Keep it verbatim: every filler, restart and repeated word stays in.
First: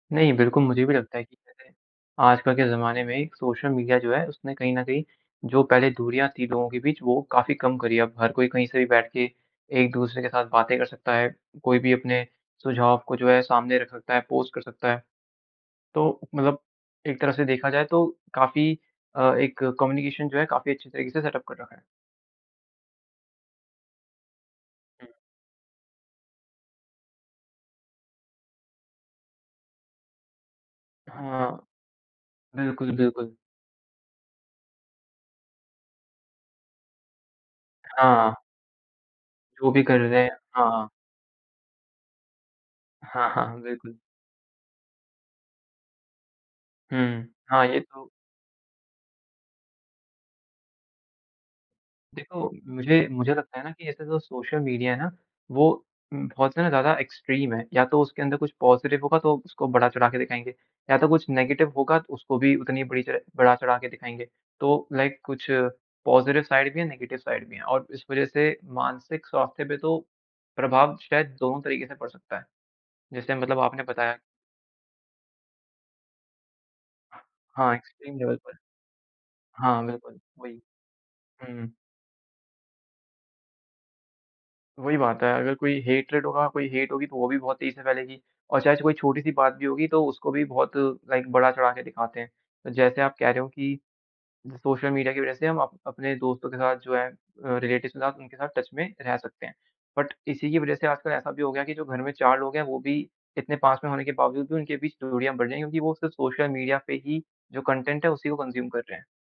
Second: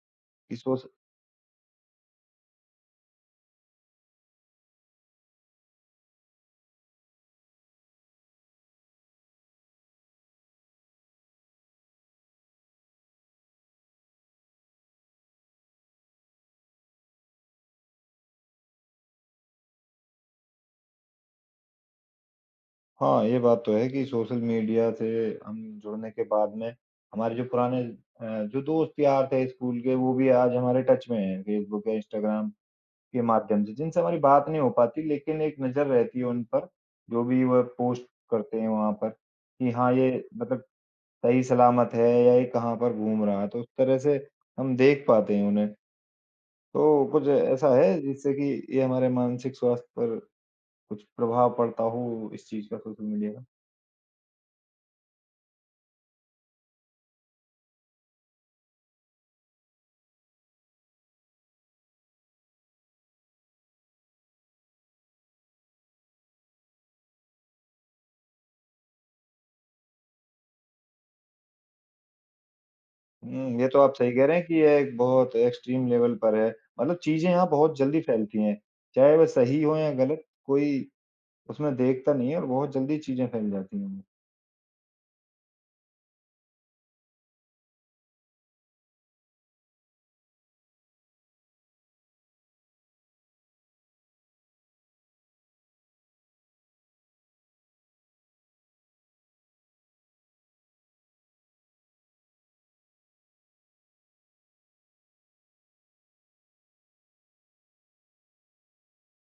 नहीं, बिल्कुल इस वो मुझे से भी लगता है कि [unintelligible] जैसे आजकल के ज़माने में एक सोशल मीडिया जो है, उसने कहीं न कहीं जो पहले दूरियाँ थी लोगों के बीच, वो काफ़ी कम करी है, अब हर कोई कहीं से भी बैठ के एक-दूसरे के साथ बातें कर सकता है। कोई भी अपने सुझाव को जो है, सामने रख सकता है, पोस्ट कर सकता है। तो मतलब एक तरह से देखा जाए तो काफ़ी अ, एक कम्युनिकेशन जो है काफ़ी अच्छे तरीक़े से सेट अप कर रखा है। हाँ, ये बात तो है कि सोशल मीडिया से हुँ। हम जुड़ने के बाद में, हमारे जो पुराने अ, जो दोस्त-यार थे स्कूल के, वो भी आज हमारे टच में हैं, हाँ। फ़ेसबुक या इंस्टाग्राम बिल्कुल, के बिल्कुल। माध्यम से, जिनसे हमारी बात नहीं हो पाती लेकिन एक नज़र रहती है उन पर। जो भी वह पोस्ट हाँ। करते हैं, वहाँ पर कि वो भी हाँ, कर रहे ये हैं। मतलब हाँ, हाँ। सही सलामत है या ये कहाँ पर घूम हाँ, रहा है। तो हाँ, उस बिल्कुल। तरह से हम देख पाते हैं उन्हें। तो हुँ। कुछ हाँ, ऐसा ये है तो जिससे कि ये हमारे मानसिक स्वास्थ्य पर कुछ प्रभाव पड़ता हो इस देखो चीज़ का, सोशल मुझे मीडिय मुझे का? लगता है ना कि ऐसे जो सोशल मीडिया है ना वो उम बहुत ज़्यादा एक्सट्रीम है। या तो उसके अंदर कुछ पॉजिटिव होगा तो उसको बढ़ा-चढ़ा के दिखाएँगे या तो कुछ नेगेटिव होगा तो उसको भी उतनी बुरी तरह बढ़ा-चढ़ाके दिखाएँगे। तो लाइक कुछ पॉजिटिव साइड भी है, नेगेटिव साइड भी हैं और इस वज़ह से मानसिक स्वास्थ्य पे तो, प्रभाव शायद दोनों तरीक़े से पड़ सकता है। जैसे मतलब हुँ, ये तो आपने आप सही बताया। कह रहे हैं कि ये एक बहुत एक्सट्रीम लेवल पर है। मतलब चीज़ें यहाँ हाँ बहुत जल्दी एक्सट्रीम लेवल फैलती पर। हैं। चाहे वह सही हों हाँ, या बिल्कुल ग़लत वही। कोई हुँ। उसमें देखता नहीं है और बहुत जल्दी चीज़ें फैल जाती हैं। वही बात है, अगर कोई हैट्रैड होगा, कोई हेट होगी तो वो भी बहुत तेज़ी से फैलेगी और चाहे कोई छोटी-सी बात भी होगी, तो उसको भी बहुत लाइक बढ़ा-चढ़ा के दिखाते हैं। जैसे आप कह रहे हो कि सोशल मीडिया की वज़ह से हम अप अपने दोस्तों के साथ जो है अ, रिलेटिवस के साथ उनके साथ टच में रह सकते हैं। बट इसी की वज़ह से आजकल ऐसा भी हो गया कि जो घर में चार लोग हैं, वो भी इतने पास में होने के बावजूद भी उनके बीच दूरियाँ बढ़ गई हैं क्योंकि वो सिर्फ सोशल मीडिया पे ही जो कंज्यूम है उसी को कंज्यूम कर रहे हैं।